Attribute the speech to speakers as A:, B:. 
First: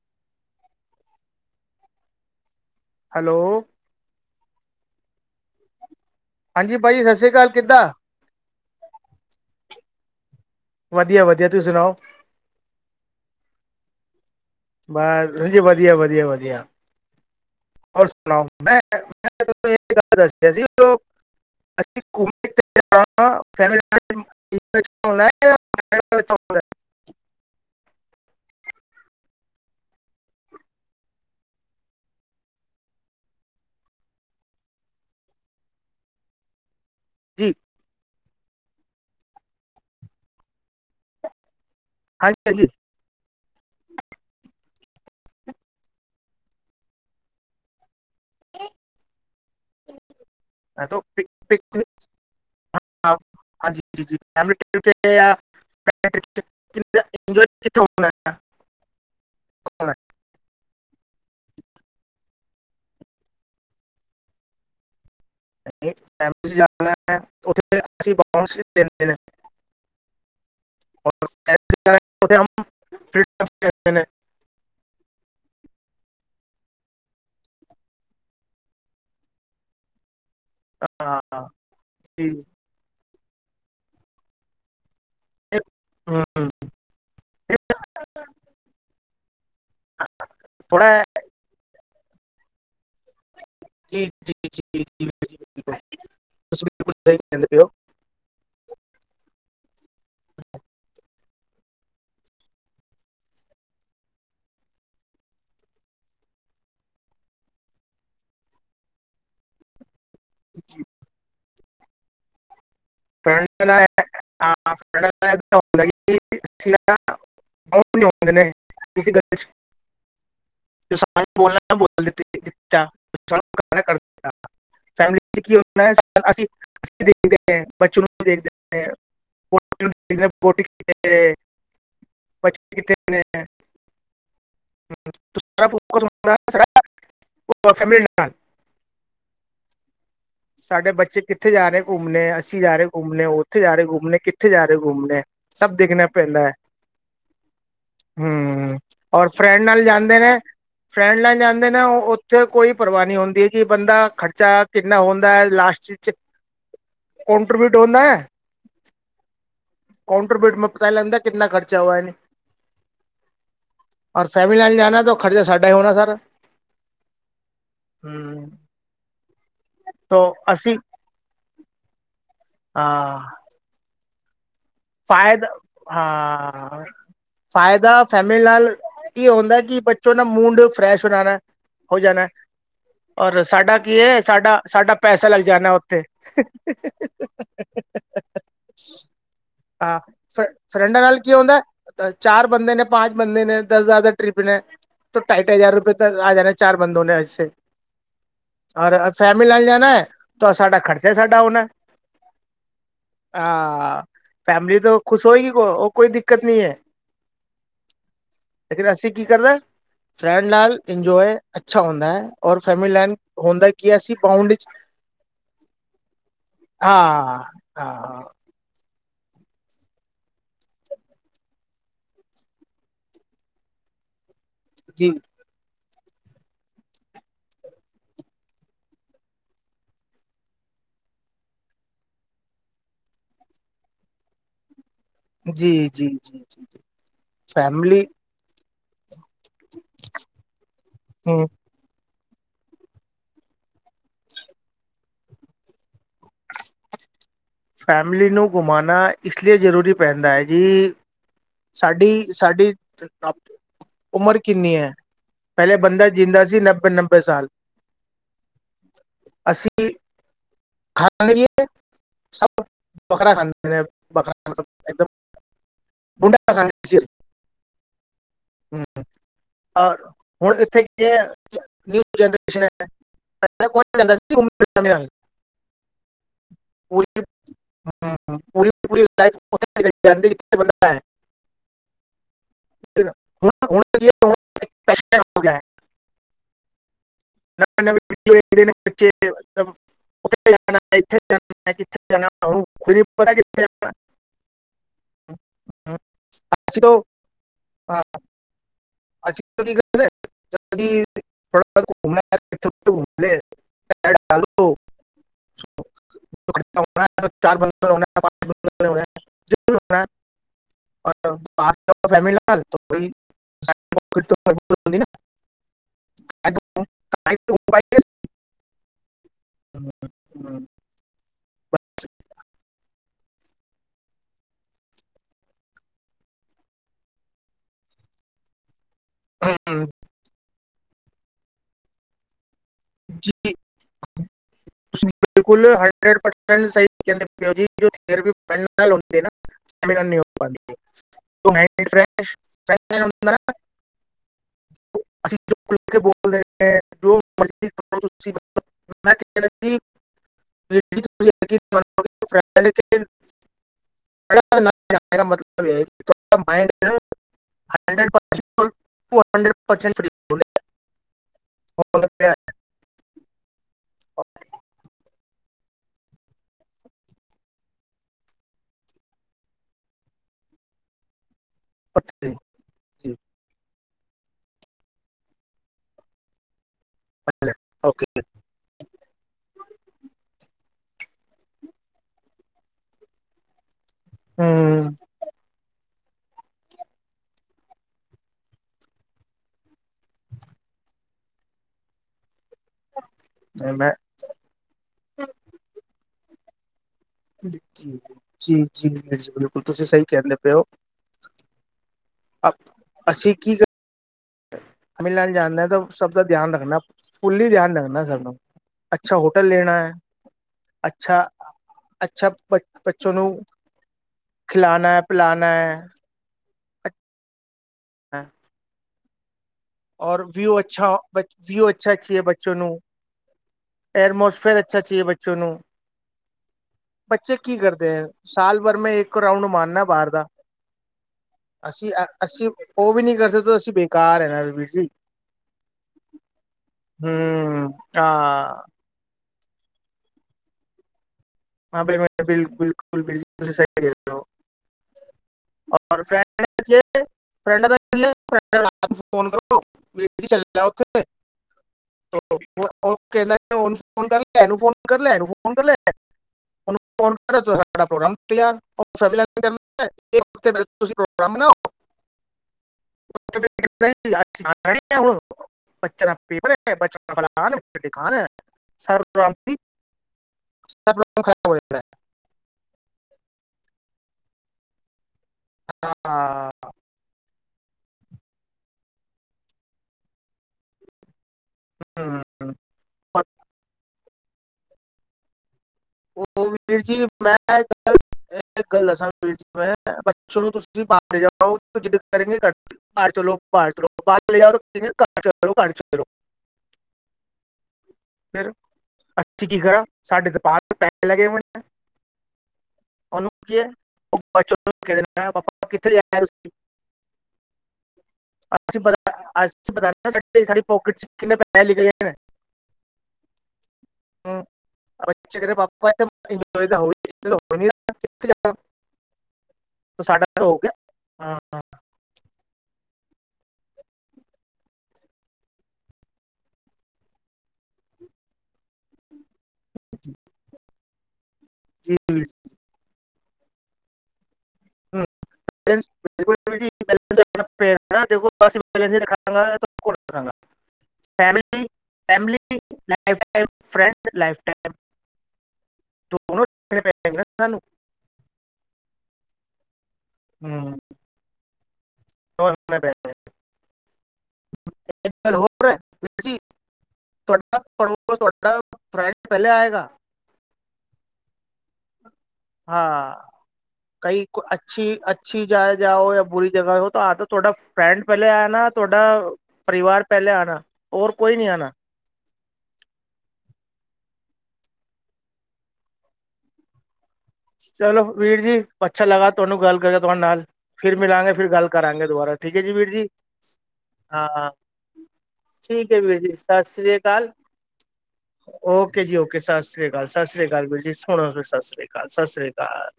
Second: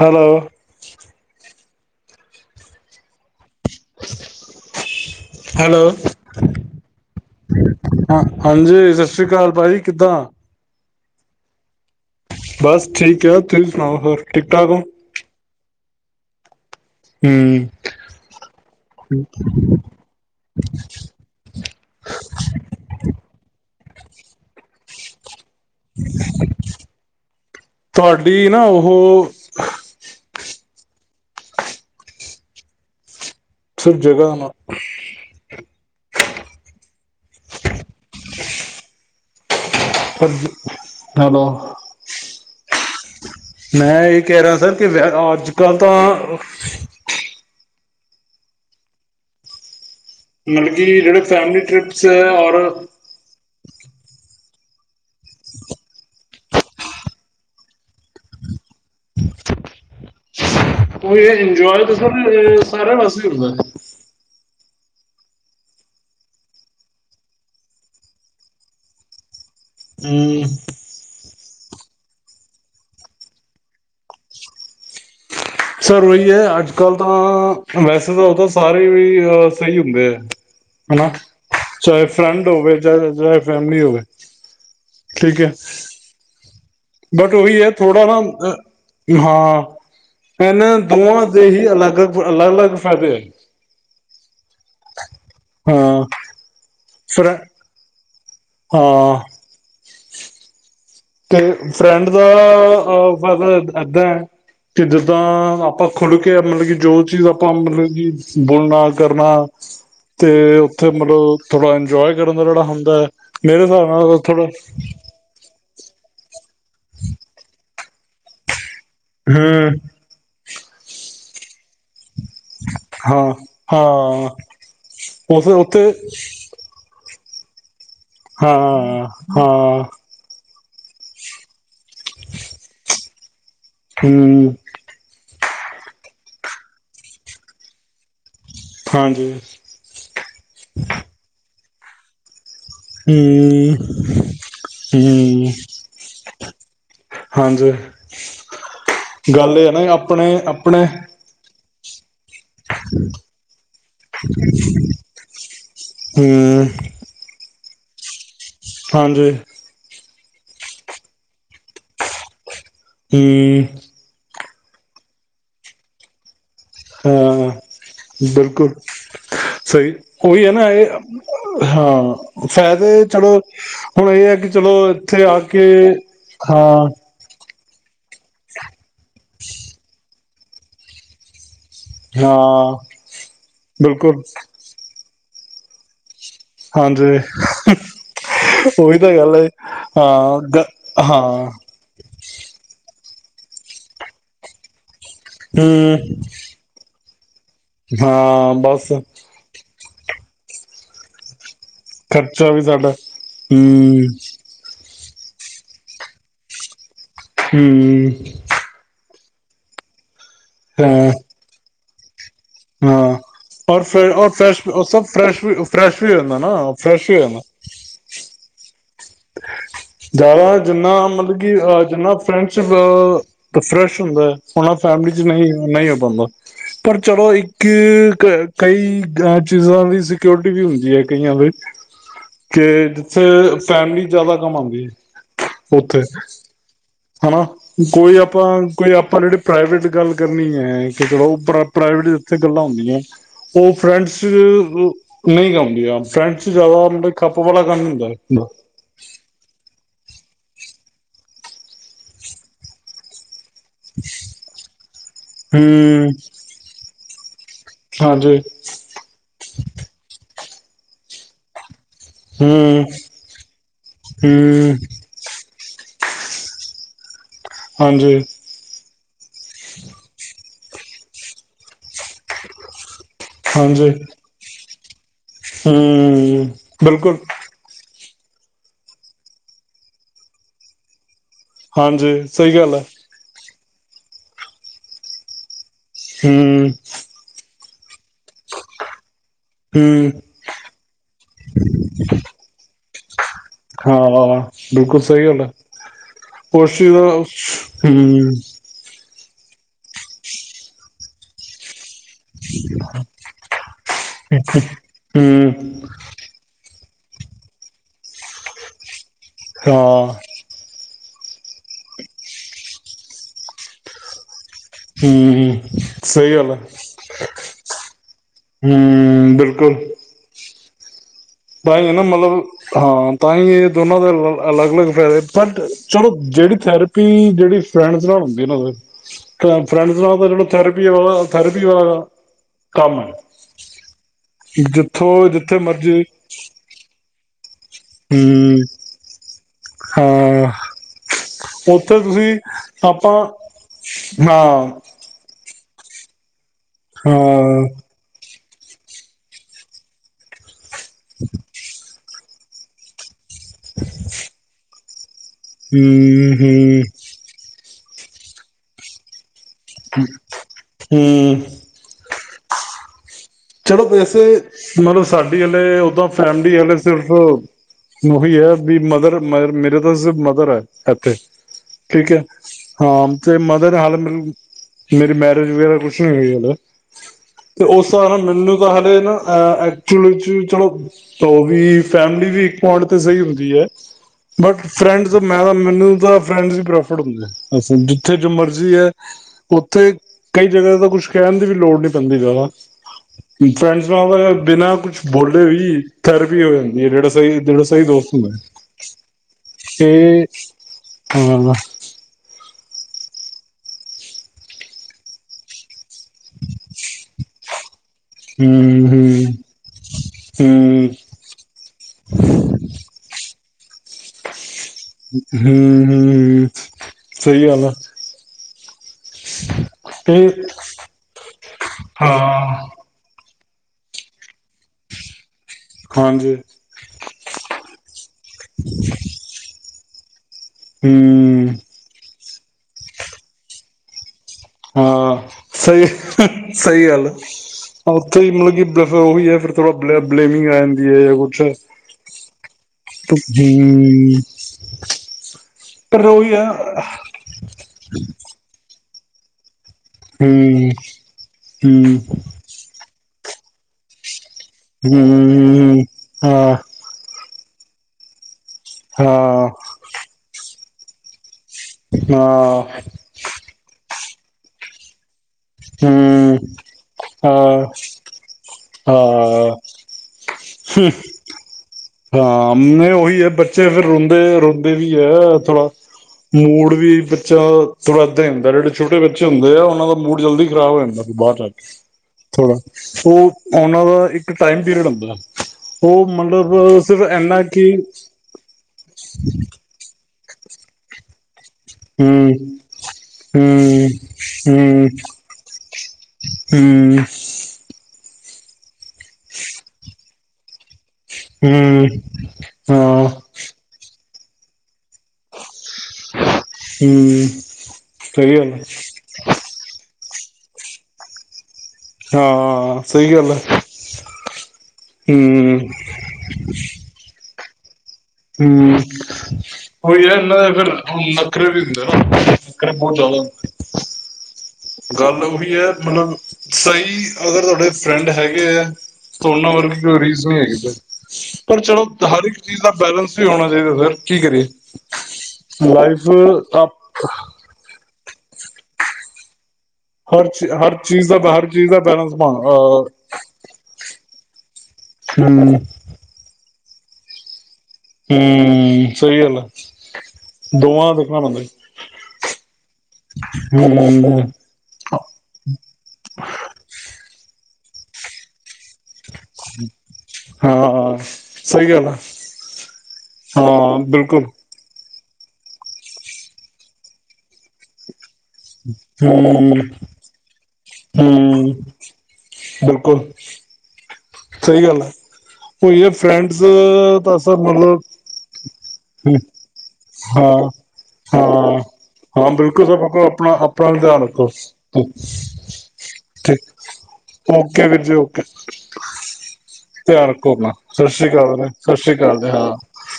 A: Hello.
B: Hello?
A: Hello.
B: ਹਾਂਜੀ ਭਾਜੀ ਸਤਿ ਸ੍ਰੀ ਅਕਾਲ ਕਿੱਦਾਂ
A: ਹਾਂ, ਹਾਂਜੀ ਸਤਿ ਸ੍ਰੀ ਅਕਾਲ ਭਾਜੀ। ਕਿੱਦਾਂ?
B: ਵਧੀਆ ਵਧੀਆ, ਤੁੂੰ ਸੁਣਾਓ।
A: ਬਸ ਠੀਕ ਹੈ। ਤੁਸੀਂ ਸੁਣਾਓ ਹੋਰ? ਠੀਕ ਠਾਕ ਹੋ
B: ਬੱਸ। ਹਜੀ ਬੱਸ ਵਧੀਆ, ਵਧੀਆ ਵਧੀਆ।
A: ਹੂੰ
B: ਹੋਰ ਸੁਣਾਓ? ਮੈਂ ਮੈਂ, ਇਹ [unintelligible] [unintelligible] [unintelligible] [unintelligible]
A: ਤੁਹਾਡੀ ਨਾ ਉਹ [unintelligible] ਨੂੰ
B: ਠੀਕ
A: ਹਾਂਜੀ ਹੈਲੋ
B: ਹਾਂਜੀ ਹਾਂਜੀ
A: ਮੈਂ ਇਹੀ ਕਹਿ ਰਿਹਾ ਸਰ ਕਿ ਅੱਜ ਕੱਲ੍ਹ ਤਾਂ ਮਤਲਬ ਕਿ
B: ਮੈਂ ਤਾਂ
A: ਜਿਹੜੇ
B: ਪਿਕ
A: ਫੈਮਿਲੀ
B: ਪਿਕ
A: ਟ੍ਰਿਪਸ ਹੈ ਔਰ
B: ਆਪ ਹਾਂਜੀ [unintelligible]
A: ਇੰਜੋਏ ਤਾਂ ਸਰ ਸਾਰਾ ਵਾਸਤੇ ਹੁੰਦਾ
B: [unintelligible]
A: ਹੂੰ
B: [unintelligible]
A: ਸਰ ਵਹੀ ਹੈ ਅੱਜ ਕੱਲ੍ਹ ਤਾਂ ਵੈਸੇ ਤਾਂ ਉਹ ਤਾਂ ਸਾਰੇ ਵੀ ਸਹੀ ਹੁੰਦੇ ਹੈ ਹਨਾ
B: ਹਾਂ
A: ਚਾਹੇ
B: ਜੀ
A: ਫਰੰਡ ਹੋਵੇ ਚਾਹ ਚਾਹੇ ਫੈਮਲੀ ਹੋਵੇ ਠੀਕ ਐ ਬਟ ਉਹੀ ਹੈ ਥੋੜਾ ਨਾ ਅ ਹਾਂ ਇਹਨਾਂ
B: ਥੋੜਾ
A: ਦੋਵਾਂ ਦੇ ਹੀ ਅਲੱਗ ਅਲੱਗ ਅਲੱਗ ਫ਼ਾਇਦੇ ਹਨ
B: ਜੀ ਜੀ ਜੀ ਤੁਸੀਂ
A: ਹਾਂ
B: ਬਿਲਕੁਲ ਸਹੀ
A: ਫਿਰ
B: ਕਹਿੰਦੇ ਪਏ ਹੋ
A: ਹਾਂ ਤੇ ਫਰੈਂਡ ਦਾ ਫਾਇਦਾ ਏਦਾਂ ਹੈ ਕਿ ਜਿੱਦਾਂ ਆਪਾਂ ਖੁੱਲ ਕੇ ਮਤਲਬ ਕਿ ਜੋ ਚੀਜ਼ ਆਪਾਂ ਮਤਲਬ ਕਿ ਬੋਲਣਾ ਕਰਨਾ ਤੇ ਉੱਥੇ ਮਤਲਬ ਥੋੜਾ ਇੰਜੋਏ ਕਰਨ ਦਾ ਜਿਹੜਾ ਮੇਰੇ ਹਿਸਾਬ ਨਾਲ ਥੋੜਾ
B: ਠੀ [unintelligible] [unintelligible] ਕਿਸਸੀ ਗਲਜ
A: ਹਮ
B: [unintelligible] ਬੋਲਣਾ
A: ਹਾਂ ਹਾਂ ਉਸ ਉੱਥੇ
B: [unintelligible] ਕਿ
A: ਹਾਂ ਹਾਂ
B: [unintelligible] ਕਿੱਥੇ ਨੇ
A: ਹੂੰ
B: [unintelligible] ਨਾਲ
A: ਹਾਂਜੀ
B: ਸਾਡੇ ਬੱਚੇ ਕਿੱਥੇ ਜਾ ਰਹੇ [unintelligible] ਅਸੀਂ ਜਾ ਰਹੇ ਘੁੰਮਣੇ ਉੱਥੇ ਜਾ ਰਹੇ
A: ਹੂੰ
B: ਘੁੰਮਣੇ ਕਿੱਥੇ ਜਾ ਰਹੇ ਘੁੰਮਣੇ
A: ਹੂੰ
B: ਸਭ ਦੇਖਣਾ ਪੈਂਦਾ ਹੈ
A: ਹਾਂਜੀ
B: ਹਮ ਔਰ
A: ਗੱਲ
B: ਫਰੈਂਡ
A: ਇਹ ਹੈ ਨਾ
B: ਨਾਲ ਜਾਂਦੇ
A: ਆਪਣੇ
B: ਨੇ
A: ਆਪਣੇ
B: ਫਰੈਂਡ ਨਾਲ ਜਾਂਦੇ ਨੇ ਉਹ ਉਹੱ [unintelligible] ਔਥੇ ਕੋਈ ਪਰਵਾਹ ਨਹੀਂ ਹੁੰਦੀ ਹੈ ਕਿ ਬੰਦਾ ਖਰਚਾ ਕਿੰਨਾ ਹੋ ਲਾਸਟ ਚ
A: ਹੂੰ
B: ਊਟ ਹੁੰਦਾ [unintelligible]
A: ਹਾਂਜੀ
B: ਕਾਂਟਰ ਬਿਊਟ ਮੈਂ ਪ ਪਹਿਲੇ ਅੰਦਰ ਕਿਤਨਾ ਖਰਚਾ ਹੋਇਆ।
A: ਹੂੰ
B: ਫੈਮਿਲੀ ਨਾਲ ਜਾਣਾ ਤਾਂ ਉਹ ਖਰਚਾ ਸਾਡਾ ਹੀ ਹੋਣਾ ਸਾਰਾ।
A: ਹਾਂ
B: ਹਮ
A: ਬਿਲਕੁਲ ਸਹੀ
B: ਤੋ
A: ਉਹੀ ਹੈ ਨਾ
B: ਅਸੀਂ
A: ਇਹ ਹਾਂ ਫਾਇਦੇ
B: ਹਾਂ
A: ਚਲੋ ਹੁਣ ਇਹ ਹੈ ਕਿ ਚਲੋ ਇੱਥੇ ਆ
B: ਫਾਇਦਾ
A: ਕੇ ਹਾਂ
B: ਫ਼ਾਇਦਾ ਫੈਮਿਲ ਨਾਲ ਕੀ ਹੁੰਂਦਾ ਕਿ ਬੱਚੋਂ ਮੂਂਡ ਫਰੈਸ਼ ਹੋ ਜਾਨਾ ਹੈ। ਹੋ ਜਾਣਾ ਹੇ।
A: ਹਾਂ
B: ਔਰ ਸਾਡਾ ਕੀ ਹੈ
A: ਬਿਲਕੁਲ
B: ਸਾਡਾ ਸਾਡਾ ਪੈਸਾ ਲੱਗ ਜਾਣਾ ਉੱਥੇ।
A: ਹਾਂਜੀ ਉਹੀ ਤਾਂ ਗੱਲ ਹੇ।
B: ਫ
A: ਹਾਂ ਗ
B: ਫਰੈਂਡਾਂ ਨਾਲ ਕੀ
A: ਹਾਂ
B: ਹੁੰਦਾ ਚਾਰ ਬੰਦੇ ਨੇ, ਪਾੰਚ ਬੰਦੇ ਨੇ, ਦਸ ਹਜਾਰ ਟ੍ਰਿਪ ਨੇ, ਢਾਈ ਢਾਈ ਹਜ਼ਾਰ ਰੁਪਏ ਤੱਕ
A: ਹੂੰ
B: ਆ ਜਾਣਾ ਚਾਰ ਬੰਦੋ ਨੇ ਛ
A: ਹਾਂ ਬਸ
B: ਔਰ ਫੈਮਲੀ ਨਾਲ ਜਾਣਾ ਹੈ। ਤਾਂ ਸਾਡਾ ਖਰਚਾ ਸਾਡਾ ਹੋਣਾ ਹੈ।
A: ਖ਼ਰਚਾ ਵੀ ਸਾਡਾ। ਹੂੰ
B: ਫੈਮਲੀ ਤੋਂ ਖੁਸ਼ ਹੋਏਗੀ ਉਹ ਕੋਈ ਦਿੱਕਤ ਨਹੀਂ ਹੈ,
A: ਹੂੰ
B: ਕੀ ਕਰਨਾ ਹੇ। ਫਰੈਂਡ ਨਾਲ
A: ਹਾਂ
B: ਇੰਜੋਏ ਅੱਛਾ ਹੁੰਦਾ ਹੈ। ਔਰ ਫੈਮਿਲੀ ਲੈਨ
A: ਹਾਂ।
B: ਹੁੰਦਾ
A: ਔਰ
B: ਕੀ
A: ਫੇਰ
B: ਅਸੀਂ
A: ਔ
B: ਬਾਊਂਡ
A: ਫਰੈ
B: ਵਿੱਚ।
A: ਸਭ ਫਰੈਸ਼- ਫਰੈਸ਼ ਵੀ ਹੋ ਜਾਂਦਾ। ਨਾ
B: ਹਾਂ
A: ਫਰੈਸ਼ ਵੀ ਹੋ ਜਾਂਦਾ।
B: ਹਾਂ ਹਾਂ
A: ਜ਼ਿਆਦਾ ਜਿੰਨਾ ਮਤਲਬ ਕਿ ਅ ਜਿੰਨਾ, ਫਰੈਂਸ਼ਿਪ ਅ ਫਰੈਸ਼ ਹੁੰਦਾ ਹੈ। ਹੁਣ
B: ਜੀ
A: ਫੈਮਿਲੀ ਚ ਨਹੀਂ, ਨਹੀਂ। ਬੰਦਾ ਪਰ ਚਲੋ, ਇੱਕ ਕਈ ਚੀਜ਼ਾਂ ਦੀ ਸਿਓਰਟੀ ਵੀ ਹੁੰਦੀ ਹੈ। ਕਈਆਂ ਦੇ ਕਿ ਜਿੱਥੇ ਫੈਮਲੀ ਜਿਆਦਾ ਕਮਾਉਂਦੀ। ਹਮ
B: ਜੀ
A: [unintelligible] ਉੱਥੇ
B: ਜੀ ਜੀ
A: ਹਨਾ।
B: ਫੈਮਲੀ
A: ਕੋਈ ਆਪਾਂ ਕੋਈ ਆਪਾਂ ਜਿਹੜੇ ਪ੍ਰਾਈਵੇਟ ਗੱਲ ਕਰਨੀ ਹੈ। ਕਿ ਚਲੋ
B: ਹੂੰ,
A: ਪ੍ਰਾਈਵੇਟ ਗੱਲਾਂ ਹੁੰਦੀਆਂ। ਉਹ ਫਰੈਂਡ ਚ ਨਹੀਂ ਗ ਆਉਂਦੀਆਂ। ਫਰੈਂਡ ਚ ਜ਼ਿਆਦਾ ਮਤਲਬ ਖੱਪ ਵਾਲਾ ਕੰਮ ਹੁੰਦਾ
B: ਫੈਮਲੀ ਨੂੰ ਘੁਮਾਉਣਾ ਇਸ ਲਈ ਜ਼ਰੂਰੀ ਪੈਂਦਾ ਹੈ। ਜੀ, ਸਾਡੀ- ਸਾਡੀ ਉਮਰ ਕਿੰਨੀ ਹੈ। ਪਹਿਲੇ ਬੰਦਾ
A: ਹਮ
B: ਜੀਂਦਾ ਸੀ। ਨਬੇ- ਨਬੇ ਨਾਬੇ ਸਾਲ
A: ਹਾਂਜੀ।
B: ਖਾ ਲਈਏ। ਸਭ
A: ਹਮ
B: ਬੱਖਰਾ ਖਾਂਦੇ ਨੇ ਬਰਾ
A: ਹਮ
B: ਮੁੰਡਾ ਸੀ।
A: ਹਾਂਜੀ।
B: ਹਮ ਹੁਣ, ਇੱਥੇ ਕੀ ਹੈ। ਨਿਊ ਜਨਰੇਦਾ ਸੀ
A: ਹਾਂਜੀ
B: [unintelligible] ਗੇ [unintelligible]
A: ਹਮ, ਬਿਲਕੁਲ
B: ਹਮ ਪੂਰੀ ਪੂਰੀੇ ਬੰਦਾ ਹੈ [unintelligible]
A: ਹਾਂਜੀ। ਸਹੀ ਗੱਲ ਹੈ।
B: ਹੁਣ, ਹੁਣ ਹੋ ਗਿਆ।
A: ਹਮ
B: ਨਵੇਂ- ਨਵੇਂ ਪਦੇ ਨੇ ਬੱਚੇ
A: ਹਮ
B: ਜਾਥੇ ਜਾਥੇ ਜਾ [unintelligible] ਖੁਰੀ [inaudible]
A: ਹਾਂ। ਬਿਲਕੁਲ ਸਹੀ ਗੱਲ ਆ। ਕੁਝ
B: ਅਸੀਂ ਤਾਂ
A: ਹਮ
B: ਅੋਾਹੁ [unintelligible] ਪੈਰ
A: ਹਮ
B: ਚਾਰ ਬੰ [unintelligible] ਜ਼ਰੂਰ
A: ਹਾਂ
B: ਫਹਿਮੀ ਲਾਲ ਕੋਈ [unintelligible]
A: ਹਮ, ਸਹੀ ਗੱਲ ਆ, ਹਮ ਬਿਲਕੁਲ। ਭਾਈ ਨਾ, ਮਤਲਬ ਹਾਂ ਤਾਂ ਈ ਇਹ ਦੋਨਾਂ ਦਾ ਅਲੱਗ-ਅਲੱਗ ਫੈਦੇ, ਬਟ ਚਲੋ ਜੇੜੀ ਥੈਰੇਪੀ ਜੇੜੀ ਫ੍ਰੈਂਡਸ ਨਾਲ ਹੁੰਦੀ ਐ ਫੇ ਫ੍ਰੈ ਫੈ੍ਂਡਸ ਨਾਲੋ ਤੇ ਜੇੜਾ ਥੈਰੇਪੀ ਆਲਾ [unintelligible] ਕੰਮ,
B: ਤੁਸੀਂ
A: ਜਿੱਥੋਂ ਜਿੱਥੇ
B: ਬਿਲਕੁਲ
A: ਮਰਜ਼ੀ। ਹੂੰ
B: [inaudible] ਹੈਂਡ
A: ਓੱਥੇ
B: ਫਰੈਸ਼
A: ਤੁਸੀਂ,
B: ਫਰੈਸ਼
A: ਅੱਪਾ,
B: ਹੁੰਦਾ ਨਾ
A: ਹਾਂ
B: [inaudible]
A: ਹਾਂ
B: [inaudible] [inaudible] [inaudible] [inaudible] [inaudible] [inaudible] ਮੇਰਾ ਮਤਲਬ ਏ
A: ਹੂੰ ਹੂੰ
B: [inaudible] [inaudible]
A: ਹੂੰ।
B: [unintelligible]
A: ਚਰੋ ਵੈਸੇ ਮਲਬ ਸਾਡੇ ਆਲੇ ਉਦਾਂ ਫੈਮਿਲੀ ਆਲੇ ਸਿਰਫ ਓਹੀ ਹੈ ਵੀ ਮਦਰ ਮ ਮੇਰੇ ਤਾਂ ਸਿਰਫ ਮਦਰ ਹੈ ਐੱਥੇ।
B: ਔਰ
A: ਠੀਕ ਐ,
B: ਜੀ
A: ਹਾਂ
B: ਜੀ
A: ਤੇ ਮਦਰ ਹਾਲ ਮ ਮੇਰੀ ਮੈਰਿਜ ਵਗੈਰਾ ਕੁਛ ਨੀ ਹੋਈ ਹਲੇ।
B: [inaudible] ਓਕੇ
A: ਮੈਨੂੰ ਤਾਂ ਹੱਲੇ ਨਾ [unintelligible] ਚਲੋ, ਓ ਵੀ ਫੈਮਿਲੀ ਵੀ ਇੱਕ ਪੋਇੰਟ ਤੇ ਸਈ ਹੁੰਦੀ ਐ। ਬਟ
B: ਹਮ
A: ਫਰੈਂਡਸ ਮੈ ਤਾਂ ਮੈਨੂੰ ਦਾ ਫਰੈਂਡਸ ਈ ਪ੍ਰੈਫਟ ਹੁੰਦੇ, ਜਿੱਥੇ ਜੋ ਮਰਜੀ ਐ ਉੱਥੇ ਕਈ ਜਗਾ ਤਾਂ ਕੁਛ ਕੈਣ ਦੀ ਵੀ ਲੋੜ ਨੀ ਪੈਂਦੀ ਜਾਦਾ। ਫਰੈਂਡਸ
B: ਮੈਂ
A: ਨਾਲ ਤਾ ਬਿਨਾ ਕੁਛ ਬੋਲੇ ਵੀ ਥੈਰੇਪੀ ਹੋ ਹੈ ਜਿਹੜਾ ਸਹੀ
B: ਜੀ,
A: ਜਿਹੜਾ ਸਹੀ ਦੋਸਤ ਹੁੰਦਾ
B: ਜੀ, ਜੀ, ਬਿਲਕੁਲ, ਤੁਸੀਂ ਸਹੀ
A: ਤੇ
B: ਕਹਿੰਦੇ ਪਏ ਹੋ।
A: ਹਾਂ ਹਮ
B: ਅਸੀਂ ਕੀ ਕਰ ਤਾਮਿਲਨਾਡੂ ਜਾਣਦਾ, ਤਾਂ ਸਭ ਦਾ ਧਿਆਨ ਰੱਖਣਾ ਫੁੱਲੀ ਧਿਆਨ ਰੱਖਣਾ। ਅੱਛਾ,
A: ਹਮ
B: ਹੋਟਲ ਲੈਣਾ ਹੈ,
A: ਹਮ
B: ਅੱਛਾ-ਅੱਛਾ ਬੱਚੋਂ ਨੂੰ ਖਿਲਾਣਾ ਹੈ ਪਿਲਾਣਾ
A: ਹੂੰ। ਸਹੀ ਗੱਲ ਆ।
B: ਹਾਂ।
A: ਤੇ
B: ਰ ਵਿਊ ਅੱਛਾ, ਵਿਊ ਅੱਛਾ ਚਾਹੀਏ ਹੈ, ਬੱਚੋ
A: ਹਾਂ।
B: ਨੂੰ ਏਅਰ ਮੋਡਸ ਫੇਰ ਅੱਛਾ ਚਾਹੀਏ, ਬੱਚੇ ਨੂੰ
A: ਹਾਂਜੀ
B: ਬੱਚੇ ਕੀ ਕਰਦੇ ਹੈ ਸਾਲ ਭਰ ਮੈਂ ਇੱਕ ਰਾਊਂਡ ਮਾਰਨਾ ਬਾਹਰ [unintelligible]
A: ਹੂੰ
B: ਅਸੀਂ-ਅਸੀਂ, ਉਹ ਵੀ ਨਹੀਂ ਕਰ ਸਕਦੇ ਅਸੀਂ ਕਾਰ ਏ
A: ਹਾਂ, ਸਹੀ, ਸਹੀ ਗੱਲ
B: ਹਮ
A: ਉੱਥੇ ਹੀ
B: ਹਾਂ
A: ਮਤਲਬ ਕਿ ਉਹੀ ਹੈ ਫਿਰ ਬਲੇਮਿੰਗ ਆ ਜਾਂਂਦੀ ਹੈ।
B: [unintelligible]
A: ਹੂੰ ਪਰ ਉਹੀ ਆ
B: ਤੁੂੰ ਫੋਨ ਕਰੋ। ਵੀ ਜੀ ਚੱਲਿਆ
A: ਹੂੰ-ਹੂੰ।
B: ਉੱਥੇ ਤੋ [unintelligible] ਫੋਨ ਕਰ ਐਹ ਨੂੰ ਫੋਨ ਕਰ ਲੈ, ਐਨੁੰ ਫੋਨ ਕਰਲਾ।
A: ਹੂੰ।
B: ਕਰ ਤੁ ਸਾਡਾ ਪ੍ਰੋਗਰਾਮ।
A: ਹਾਂ
B: [unintelligible] ਤੁਸੀਂ ਪ੍ਰੋਗਰਾਮ ਬਣਾਓ।
A: ਹਾਂ।
B: ਤੇ ਫਿਰ ਨਹੀਂ [unintelligible] ਬੱਚ
A: ਹੂੰ
B: ਪ ਬੱਚ ਫਲਾਨ
A: ਹਾਂ
B: ਚ [unintelligible] ਸ
A: ਹਾਂ
B: ਖਰਾਬ ਹੋ [unintelligible]
A: ਹਾਂ, ਉਹੀ ਹੈ ਬੱਚੇ ਫੇਰ ਰੋਂਦੇ-ਰੋਂਦੇ ਵੀ ਏ ਥੋੜ੍ਹਾ
B: ਹੈ। ਹਾਂ
A: ਮੂਡ ਵੀ ਬੱਚ ਥੋੜਾ ਹੁੰਦਾ, ਜਿਹੜੇ ਛੋਟੇ ਬੱਚੇ ਹੁੰਦੇ ਆ ਉਹਨਾਂ ਦਾ ਮੂਡ ਜਲਦੀ ਖਰਾਬ ਹੋ ਜਾਂਦਾ ਬਾਹਰ ਜਾ
B: ਹਮ,
A: ਥੋੜਾ
B: ਪਰ
A: ਉਹ ਉਹਨਾਂ ਦਾ ਇੱਕ ਟਾਈਮ ਪੀਰੀਅਡ ਹੁੰਦਾ। ਉਹ ਮਤਲਬ
B: ਜੀ
A: ਸਿਰਫ
B: ਮੈਂ
A: ਇਨਾ ਕਿ
B: ਗੱਲ ਦ ਬੱਚੇ ਨੂੰ ਤੁਸੀਂ ਵੀ ਪਾਪੜ ਜਾ [unintelligible] ਜਿੱਦ ਕਰੇ
A: ਹਮ
B: ਘ ਬਾਹਰ ਚਲੋ ਬਾਹਰ ਚਲੋ
A: ਹਮ
B: ਬਾਹਰ ਚਲੇ ਜਾਓ
A: ਹਮ
B: ਘਰ ਚਲੋ ਘਰ ਚਲੋ
A: ਹਮ
B: [unintelligible] ਫਿਰ ਅਸੀਂ ਕੀ ਕਰਾਂ ਸਾਡੇ ਤਾਂ ਬਾਹਰ ਪੈਸੇ ਲੱਗੇ ਹੋਏ ਨੇ
A: ਹਮ ਹਾਂ
B: ਉਹਨੂੰ ਕਿ ਹੈ ੱਚ [unintelligible] ਕਿੱਥੇ ਜਾ ਤੁਸੀਂ
A: ਹਮ ਸਹੀ ਗੱਲ
B: ਸਾ ਸਾਡੀ ਪੋਕਟ ਚ ਕਿੰੇ ਪ [unintelligible]
A: ਹਾਂ ਸਹੀ ਗੱਲ ਹੈ
B: ਹਮ, ਬੱਚੇ
A: ਹਮ
B: ਪਨੀਰ
A: ਹਮ
B: ਤਾਂ
A: ਉਹੀ ਹੈ
B: ਸਾਡਾ
A: ਇਹਨਾਂ
B: ਤਾਂ
A: ਦਾ
B: ਹੋ ਗਿਆ
A: ਫਿਰ ਹੁਣ
B: ਹਾਂ
A: ਨੱਖਰੇ ਵੀ ਹੁੰਦੇ ਨਾ ਬਹੁਤ ਜਿਆਦਾ ਗੱਲ ਉਹੀ ਹੈ ਮਤਲਬ ਸਹੀ ਅਗਰ ਤੁਹਾਡੇ ਫਰੈਂਡ ਹੈਗੇ ਹੈ ਤੇ ਉਨ੍ਹਾਂ ਵਰਗੀ ਕੋਈ ਰੀਜ਼ ਹੈਗੀ ਪਰ ਚਲੋ
B: ਜੀ ਵੀਰ
A: ਹਰ
B: ਜੀ।
A: ਇੱਕ ਚੀਜ਼ ਦਾ ਬੈਲੈਂਸ ਆਉਣਾ ਚਾਹੀਦਾ ਸਰ ਕੀ ਕਰੀਏ
B: ਹਮ,
A: ਲਾਈਫ
B: ਬਿਲਕੁਲ ਵੀਰ ਜੀ
A: ਆਪ
B: ਬੈਲੈਂਸ ਰੱਖਣਾ ਪਏਗਾ ਨਾ ਦੇਖੋਸੀ ਪਲੇ ਰ ਖਾਗਾ
A: ਹਰ ਚ ਹਰ ਚੀਜ਼ ਦਾ ਹਰ ਚੀਜ਼ ਦਾ ਬੈਲੇੈਂਸ ਬ
B: ਫੈਮਿਲੀ ਲਾਈਫ
A: ਅਹ
B: ਟਾਈਮ ਫਰੈਂਡ ਲਾਈਫ ਟਾਈਮ
A: ਹਮ
B: ਪ ਸਾਨੂੰ
A: ਹਮ ਸਹੀ ਗਲ਼ ਏ
B: ਹੂੰ
A: ਦੋਵਾਂ ਦਾ ਦੇਖਣਾ ਬੰਦਾ ਜ ਹੂੰ
B: ਗੱਲ ਹੋਰ ਜ ਤੁਹਾਡਾ ਪੜੋ ਤੁਹਾਡਾ ਫਰੈਂਡ ਪਹਿਲੇ ਆਏਗਾ
A: ਹਾਂਾਂ ਸਹੀ ਗਲ ਆ
B: ਹਾਂ ਕਈ ਅੱਛੀ ਅ ਅੱਛੀ ਜਾਏ ਜਾਓ ਜਾਂ ਬੁਰੀ ਜਗਾ ਹੋ ਤਾਂ ਆ ਤੁਹਾਡਾ ਫਰੈਂਡ ਪਹਿਲੇ ਆਇਣਾ ਤੁਹਾਡਾ ਪਰਿਵਾਰ ਪਹਿਲੇ ਆਣਾ
A: ਹਮ ਬਿਲਕੁਲ ਸਹੀ ਗੱਲ ਹੈ ਉਹ ਇਹ ਫਰੈਂਡਸ ਤਾਂ ਸਰ ਮਤਲਬ
B: ਚਲੋ ਵੀਰ ਜੀ ਅੱਛਾ ਲੱਗਾ ਤੁਹਾਨੂੰ ਗੱਲ ਕਰ ਤੁਹਾਡੇ ਨਾਲ।
A: ਹਾਂ
B: ਫਿਰ ਮਿਲਾਂਗੇ ਫਿਰ
A: ਹਾਂ
B: ਗੱਲ ਕਰਾਂਗੇ
A: ਹਾਂ
B: ਦੁਬਾਰਾ ਠੀਕ ਹੈ
A: ਬਿਲਕੁਲ
B: ਜੀ।
A: ਸਭ
B: ਵੀਰ
A: ਕੋ
B: ਜੀ।
A: ਆਪਣਾ ਆਪਣਾ ਵੀ ਧਿਆਨ ਰੱਖੋ
B: ਹਾਂ। ਠੀਕ ਹੈ ਵੀਰ ਜੀ।
A: ਠੀਕ
B: ਸਤਿ ਸ਼੍ਰੀ ਅਕਾਲ।
A: ਓਕੇ
B: ਓਕੇ ਜੀ। ਓਕੇ। ਸਤਿ ਸ੍ਰੀ ਅਕਾਲ
A: ਤਿਆਰ
B: ਸਤਿ
A: ਰੱਖੋ
B: ਸ੍ਰੀ
A: ਆਪਣਾ।
B: ਅਕਾਲ ਵੀਰ
A: ਸਤਿ
B: ਜੀ
A: ਸ੍ਰੀ
B: ਸੋਹਣਾ
A: ਅਕਾਲ। ਵੀਰੇ। ਸਤਿ ਸ੍ਰੀ ਅਕਾਲ।
B: ਸਤਿ
A: ਜੀ
B: ਸ਼੍ਰੀ
A: ਹਾਂ
B: ਅਕਾਲ।